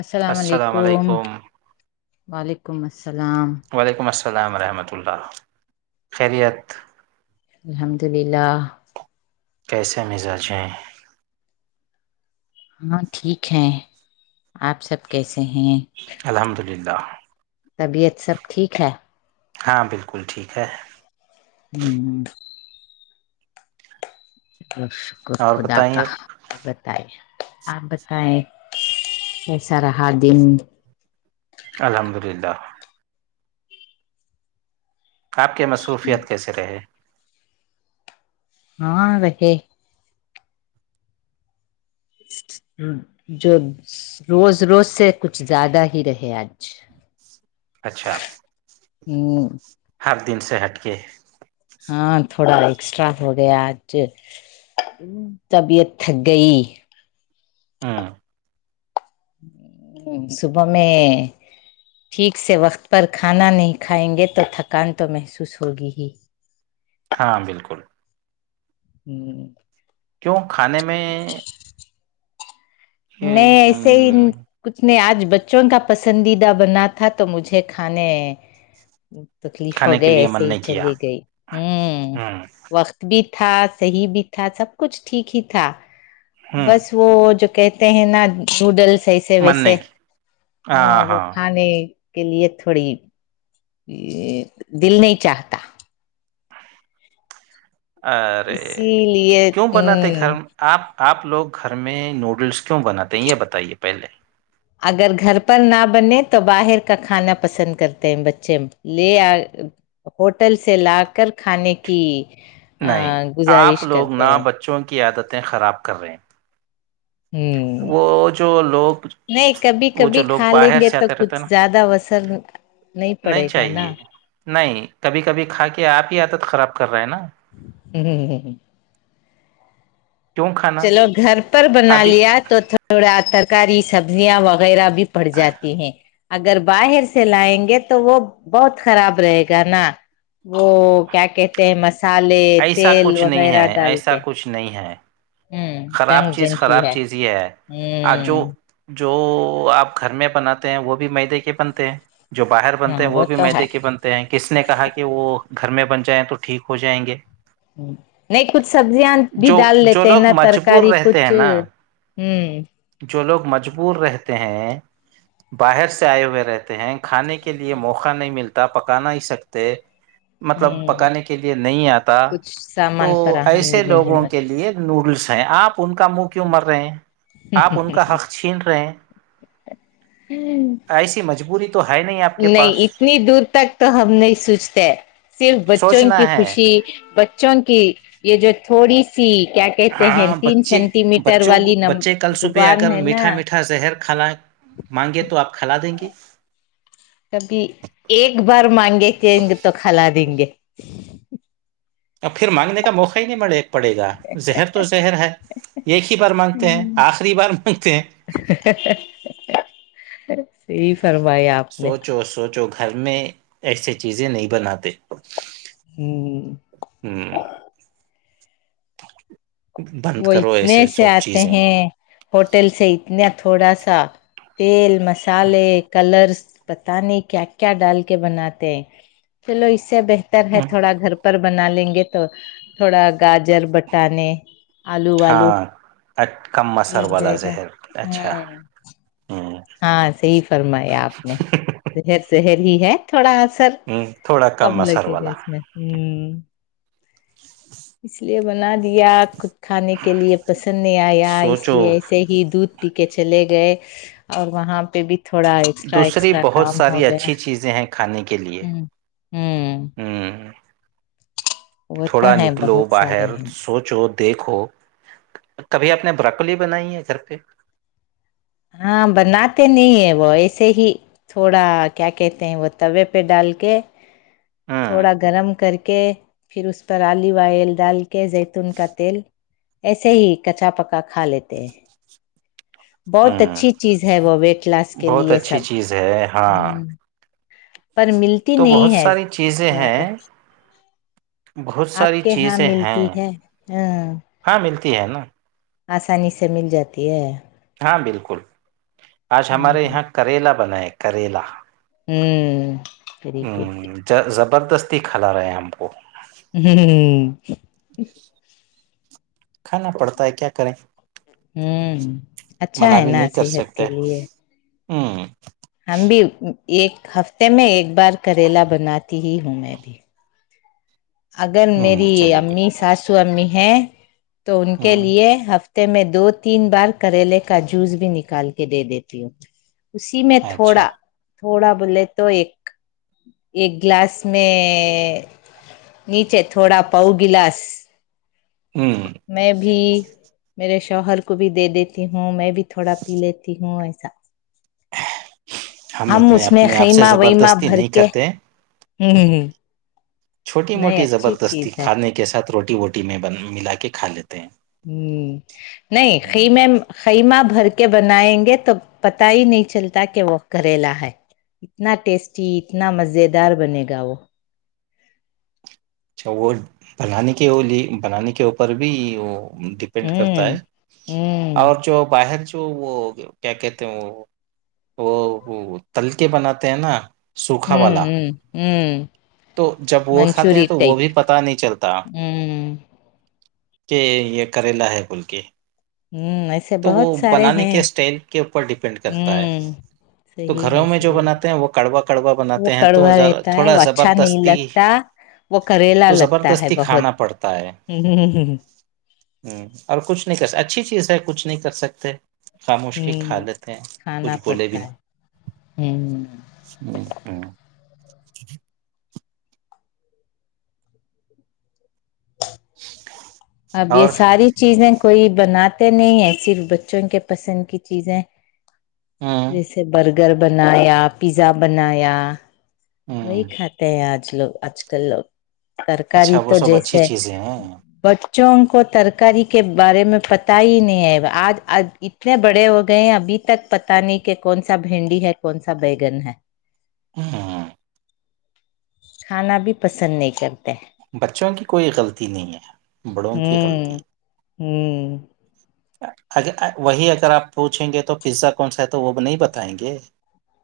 السلام علیکم وعلیکم السلام وعلیکم السلام ورحمۃ اللہ خیریت الحمد للہ کیسے مزاجیں ہاں ٹھیک ہے آپ سب کیسے ہیں الحمد للہ طبیعت سب ٹھیک ہے ہاں بالکل ٹھیک ہے ہوں چل شکر اور خدا بتائیے کاا بتائے آپ بتائیں کیسا رہا دن الحمد للہ آپ کے مصروفیت کیسے رہے ہاں اک جو روز روز سے کچھ زیادہ ہی رہے آج اچھا ہ ہر دن سے ہٹ کے ہاں تھوڑا ایکسٹرا ہو گیا آج طبیعت تھک گئی ہاں صبح میں ٹھیک سے وقت پر کھانا نہیں کھائیں گے تو تھکان تو محسوس ہوگی ہی ہاں بالکل ہوں کیوں کھانے میں یہ نہیں ایسے ہی ہوں، کچھ نے آج بچوں کا پسندیدہ بنا تھا تو مجھے کھانے تکلیف کھانے ہو کے گئے لیے ایسے من ہی نہیں کیا چلی گئی ہوں وقت بھی تھا صحیح بھی تھا سب کچھ ٹھیک ہی تھا ہوں بس وہ ج کہتے ہیں نا نوڈلس ایسے من ویسے نہیں کیا ہاں وہ کھانے کے لیے تھوڑی دل نہیں چاہتا ارے اسی لیے کیوں بناتے ہ گھر آپ آپ لوگ گھر میں نوڈلس کیوں بناتے ہیں یہ بتائیے پہلے اگر گھر پر نہ بنے تو باہر کا کھانا پسند کرتے ہیں بچے لے آ ہوٹل سے لا کر کھانے کی آ، نہیں آپ گزارش لوگ کرتے نہ ہیں بچوں کی عادتیں خراب کر رہے ہیں ہوں وہ جو لوگ نہیں کبھی وہ کبھی جو لوگ کھا لیں باہر گے سے تو آتے رہتے کچھ ہیں نا زیادہ وصن نہیں چاہیے نہیں کبھی کبھی کھا کے آپ ہی عادت خراب کر رہے ہیں نا ہ ہ ہ کیوں کھانا چلو گھر پر بنا ابھی لیا تو تھوڑا ترکاری سبزیاں وغیرہ بھی پڑ جاتی ہیں اگر باہر سے لائیں گے تو وہ بہت خراب رہے گا نا وہ کیا کہتے ہیں مسالے ایسا تیل کچھ نہیں ہے وغیرہ ڈال ایسا کے کچھ نہیں ہے ہوں خراب جنگ چیز جنگ کی خراب ہے چیز یہ ہے آ ہ جو جو آپ گھر میں بناتے ہیں وہ بھی میدے کے بنتے ہیں جو باہر ہاں بنتے ہیں وہ بھی تو ہے میدے کے بنتے کس نے کہا کہ وہ گھر میں بن جائیں تو ٹھیک ہو جائیں گے نہیں کچھ سبزیاں بھی جو ڈال جو لیتے لوگ نہ مجبور ترکاری رہتے کچھ ہیں نا ہوں جو لوگ مجبور رہتے ہیں باہر سے آئے ہوئے رہتے ہیں کھانے کے لیے موقع نہیں ملتا پکانا ہی سکتے ج مطلب پکانے کے لیے نہیں آتا کچھ تو سامان فراہم ایسے نہیں لوگوں کے لیے نوڈلس ہیں آپ ان کا مک کیوں ہوتا مر رہے ہیں آپ ان کا حق چھین رہے ہیں ایسی مجبوری تو ہے نہیں آپ کے نہیں پاس اتنی دور تک تو ہم نہیں سوچتے صرف بچوں سوچنا کی ہے خوشی بچوں کی یہ جو تھوڑی سی کیا کہتے ہیں ہاں تین بچے سینٹی میٹر بچوں والی نم زبان ہے نا اچھا زہر کھالا مانگے تو آپ کھلا دیں گے کبھی ایک بار مانگے چینج تو کھلا دیں گے اب پھر مانگنے کا موقع ہی نہیں ملے پڑے گا زہر تو زہر ہے ایک ہی بار مانگتے ہیں آخری بار مانگتے ہیں صی کروایا آپ نے سوچو سوچو گھر میں ایسے چیزیں نہیں بناتے ہوں ہ وہ کرو اتنے ایسے سے سب آتے چیزیں ہیں ہوٹل سے اتنا تھوڑا سا تیل مسالے کلرس پت نہیں کیا کیا ڈال کے بناتے ہیں چلوسب رہے ہوں، تھوڑا گھر پر بنا لیں گے تو تھوڑا گاجر بٹانے آلو والو ہاں ا کم مثر لگ والا جائے گا زہر اچھا ہوں ہوں ہاں صحی فرمایا آپ نے زہر زہر ہی ہے تھوڑا ا سر تھوڑا کم مصر والا ہوں اس لیے بنا دیا ک کھانے کے لیے پسند نہیں آیا اس سوچو لیے ایسے ہی دودھ پی کے چلے گئے اور وہاں پہ بھی تھوڑا ایکسٹرا دوسری ایکسٹرا بہت کام ہو ساری گیا اچھی چیزیں ہیں کھانے کے لیے ہ ہوں ہوں وہ تو تھوڑا ہیں نکلو بہت سارے باہر ہیں سوچو دیکھو کبھی آپ نے براکلی بنائی ہے گھر پہ ہاں بناتے نہیں ہیں وہ ایسے ہی تھوڑا کیا کہتے ہیں وہ توے پہ ڈال کے ہ تھوڑا گرم کر کے پھر اس پر آلو آئل ڈال کہ زیتون کا تیل ایسے ہی کچا پکا کھا لیتے ہیں بہت ہ اچھی چیز ہے وہ ویٹ لاس کے بہت لیے اچھی سب چیز ہے ہاں پر ملتی تو بہت نہیں ہے ساری چیزیں زیادہ ہیں بہت آپ ساری کے یہاں چیزیں ہیں ملتی ہے ہاں ہاں ملتی ہے نا آسانی سے مل جاتی ہے ہاں بالکل آج ہمارے یہاں کریلا بنا ہے کریلا ہاں ہوں ویری گڈ زبردستی کھلا رہے ہم کو ہوں کھانا پڑتا ہے کیا کریں ہوں اچھا منع ہے بھی نا نہیں کر صحت کے سکتے لیے ہوں ہم بھی ایک ہفتے میں ایک بار کریلا بناتی ہی ہوں میں بھی اگر ہوں میری چلو کوئی امی بات ساسو امی ہیں تو ان کے ہوں لیے ہف میں دو تین بار کریلے کا جوس بھی نکال کے دے دیتی ہوں اسی میں اچھا تھوڑا تھوڑا بولے تو ایک ایک گلاس میں نیچے تھوڑا پاؤ گلاس ہوں میں بھی میرے شوہر کو بھی دے دیتی ہوں میں بھی تھوڑا پی لیتی ہوں ایسا ہم اس اتنے میں اپنے آپ سے خیمہ ویما زبردستی بھر نہیں کے کرتے چھوٹی نہیں موٹی اچھی چیز زبردستی ہے کھانے کے ساتھ روٹی ووٹی میں بن ملا کے کھا لیتے ہیں نہیں ہوں. خیمے خیمہ بھر کے بنائیں گے تو پتا ہی نہیں چلتا کہ وہ گھریلا ہے اتنا ٹیسٹی اتنا مزے دار بنے گا وہ اچھا وہ بنانے کے بنانے کے اوپر بھی وہ پینٹ کرتا ہوں ہے ہوں اور جو باہر جو وہ کیا کہتے ہیں وہ وہ تلکے بناتے ہیں نا سوکھا ہوں والا ہوں ہوں تو جب وہ کھاتے ہیں منچوری تو تو وہ بھی ٹائپ پتا نہیں چلتا ہوں کہ یہ کریلا ہے بول کے ہوں تو وہ بہت سارے بنانے کے ہیں اسٹائل کے اوپر ڈپینڈ کرتا ہے ہوں تو صحیح گھروں ہے میں جو صحیح بناتے ہیں وہ کڑوا کڑوا ہے وہ بناتے ہیں کڑوا توذ رہتا ہے تھوڑا وہ اچھا نہیں زبردستی لگتا وہ کریلا تو لگتا ہے زبردستی بہت کھانا پڑتا ہے ہ اور کچھ نہیں کر اچھی چیز ہے کچھ نہیں کر سکت خاموش کی ہ حالتیں کھانا کچھ بولے بھی پڑتا نہ ہے ہ ہاں اب یہ اور ساری چیزیں کوئی بناتے نہیں ہیں صرف بچوں کے پسند کی چیزیں ہاں جیسے برگر بنایا پیزا بنایا وہی ہوں کھاتے ہیں آج لوگ آج کل لوگ ترکاری اچھا وہ تو سب اچھی جیسے چیزیں ہیں بچوں کو ترکاری کے بارے میں پتا ہی نہیں ہے آج اتنے بڑے ہو گئے ہیں ابھی تک پت نہیں کہ کون سا بھنڈی ہے کون سا بیگن ہے ہاں ہاں کھانا بھی پسند نہیں کرتے بچوں کی کوئی غلطی نہیں ہے بڑوں کی غلطی ہوں ہوں اوہی اگر آپ پوچھیں گے تو پزا کون سا ہے تو وہ بھی نہیں بتائیں گے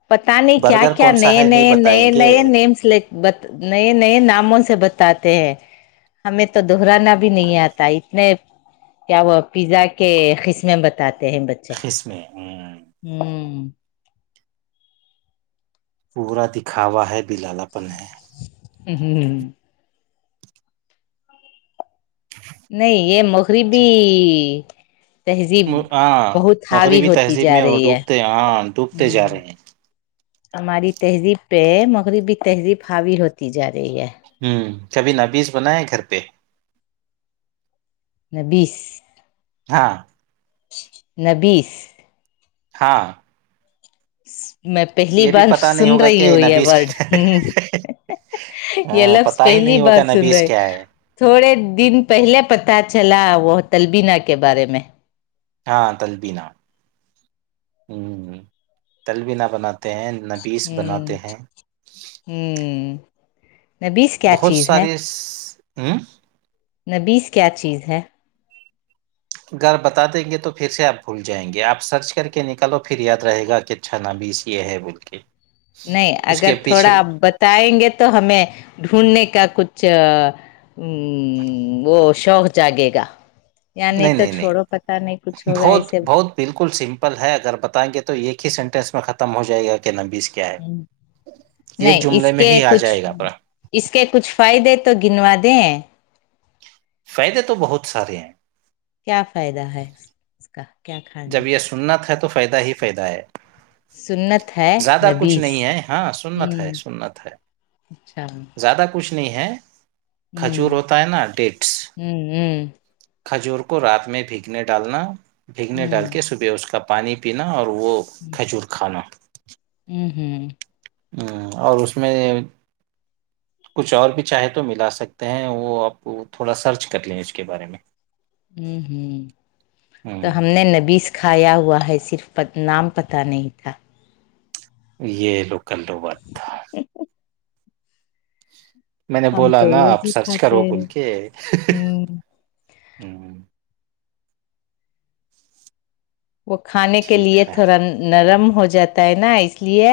پتا نہیں کیا برگر کیا کون سا نئے ہے نہیں نئے بتائیں نئے گے نئے نیم سلیکٹ بت نئے نئے ناموں سے بتاتے ہیں ہمیں تو دہرانا بھی نہیں آتا اتنے کیا وہ پیزا کے قسمیں بتاتے ہیں قسم ہاں ہوں پورا دکھاوا ہے بھی لالا پن ہے ہاں ہوں نہیں یہ مغری بھی تہذیب ہاں بہت ہاوی مغربی ہوتی تہذیب جا میں وہ رہی ہے ڈوبتے ہاں ڈوبتے جا رہے ہیں ہماری تہذیب پہ مغربی تہذیب حاوی ہوتی جا رہی ہے ہوں کبھی نویذ بن ہے گھر پہ بیس ہاں نبس ہاں میں پہلی یہ بھی بار پتا نہیں سن ہوگا رہی کیا ہوں یہ نبیس ورڈ کیا ہاں لو پتا اسپلی ہی نہیں ہوگا بات سن رہ نبیس ہے کیا تھوڑے دن پہلے پتاہ چلا وہ تلبینہ کے بارے میں ہاں تلبینہ ہ تلبینہ بناتے ہیں ہوں بناتے ہیں ہوں نبیس کیا بہت چیز ہے سارے ہ نبیس کیا چیز ہے اھر بتا دیں گے تو پھر سے آپ بھول جائیں گے آپ سرچ کر کے نکالو پھر یاد رہے گا کتنا اچھا نبس یہ ہے بول کے نہیں اس اگر کے تھوڑا پیچھے آپ بتائیں گے تو ہمیں ڈھونڈنے کا کچھ ہاں وہ شوق جاگے گا نہیں تو چھوڑو پتا نہیں کچھ ہوگا بہت ایسے بہت بالکل سمپل ہے اگر بتائیں گے تو ایک ہی سینٹینس میں ختم ہو جائے گا کیا نمبس کے کیا ہے یہ نہیں اس جملے میں کے ہی آ کچھ جائے گا پا اس کے کچھ فائدے تو گنوا دیں فائدے تو بہت سارے ہیں کیا فائدہ ہے اس کا کیا کھانے جب یہ سنت ہے تو فائدہ ہی فائدہ ہے سنت ہے زیادہ کچھ نبیز نہیں ہے ہاں سنت ہے ہوں سننت ہے اچھا زیادہ کچھ نہیں ہے کھچور ہوں ہوتا ہے نا ڈیٹس ہوں کھجور کو رات میں بھیگنے ڈالنا بھیگنے ڈال ہوں کے صبح اس کا پانی پینا اور وہ کھجور کھانا ہوں ہوں اور اس میں کچھ اور بھی چاہے تو ملا سکتے ہیں وہ آپ تھوڑا سرچ کر لیں اس کے بارے میں تو ہوں ہم نے نبیس کھایا ہوا ہے صرف نام پتہ نہیں تھا یہ لوکل روبت میں نے ہم بولا تو نا روز آپ ہی سرچ کھاتے کرو بول ہیں کے ہوں ہوں، وہ کھانے کے ٹھیک لیے ہے تھوڑا نرم ہو جاتا ہے نا اس لیے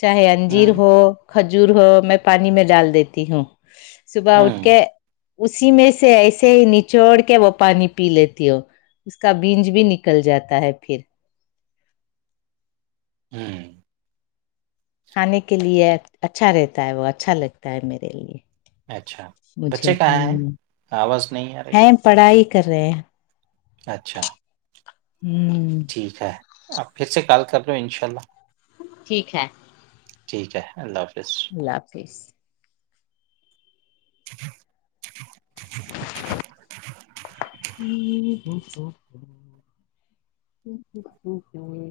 چاہے انجیر ہوں ہو کھجور ہو میں پانی میں ڈال دیتی ہوں صبح اٹھ ہوں کے اسی میں سے ایسے ہی نچوڑ کے وہ پانی پی لیتی ہو اس کا بیج بھی نکل جاتا ہے پھر ہوں کھانے کے لیے اچھا رہتا ہے وہ اچھا لگتا ہے میرے لیے اچھا مجھے بچے کہاں ہیں ہوں آواز نہیں آ رہی ہے پڑھائی کر رہے ہیں اچھا ہوں ٹھیک ہے آپ پھر سے کال کر لو انشاء اللہ ٹھیک ہے ٹھیک ہے اللہ حافظ اللہ حافظ جی [inaudible] [inaudible]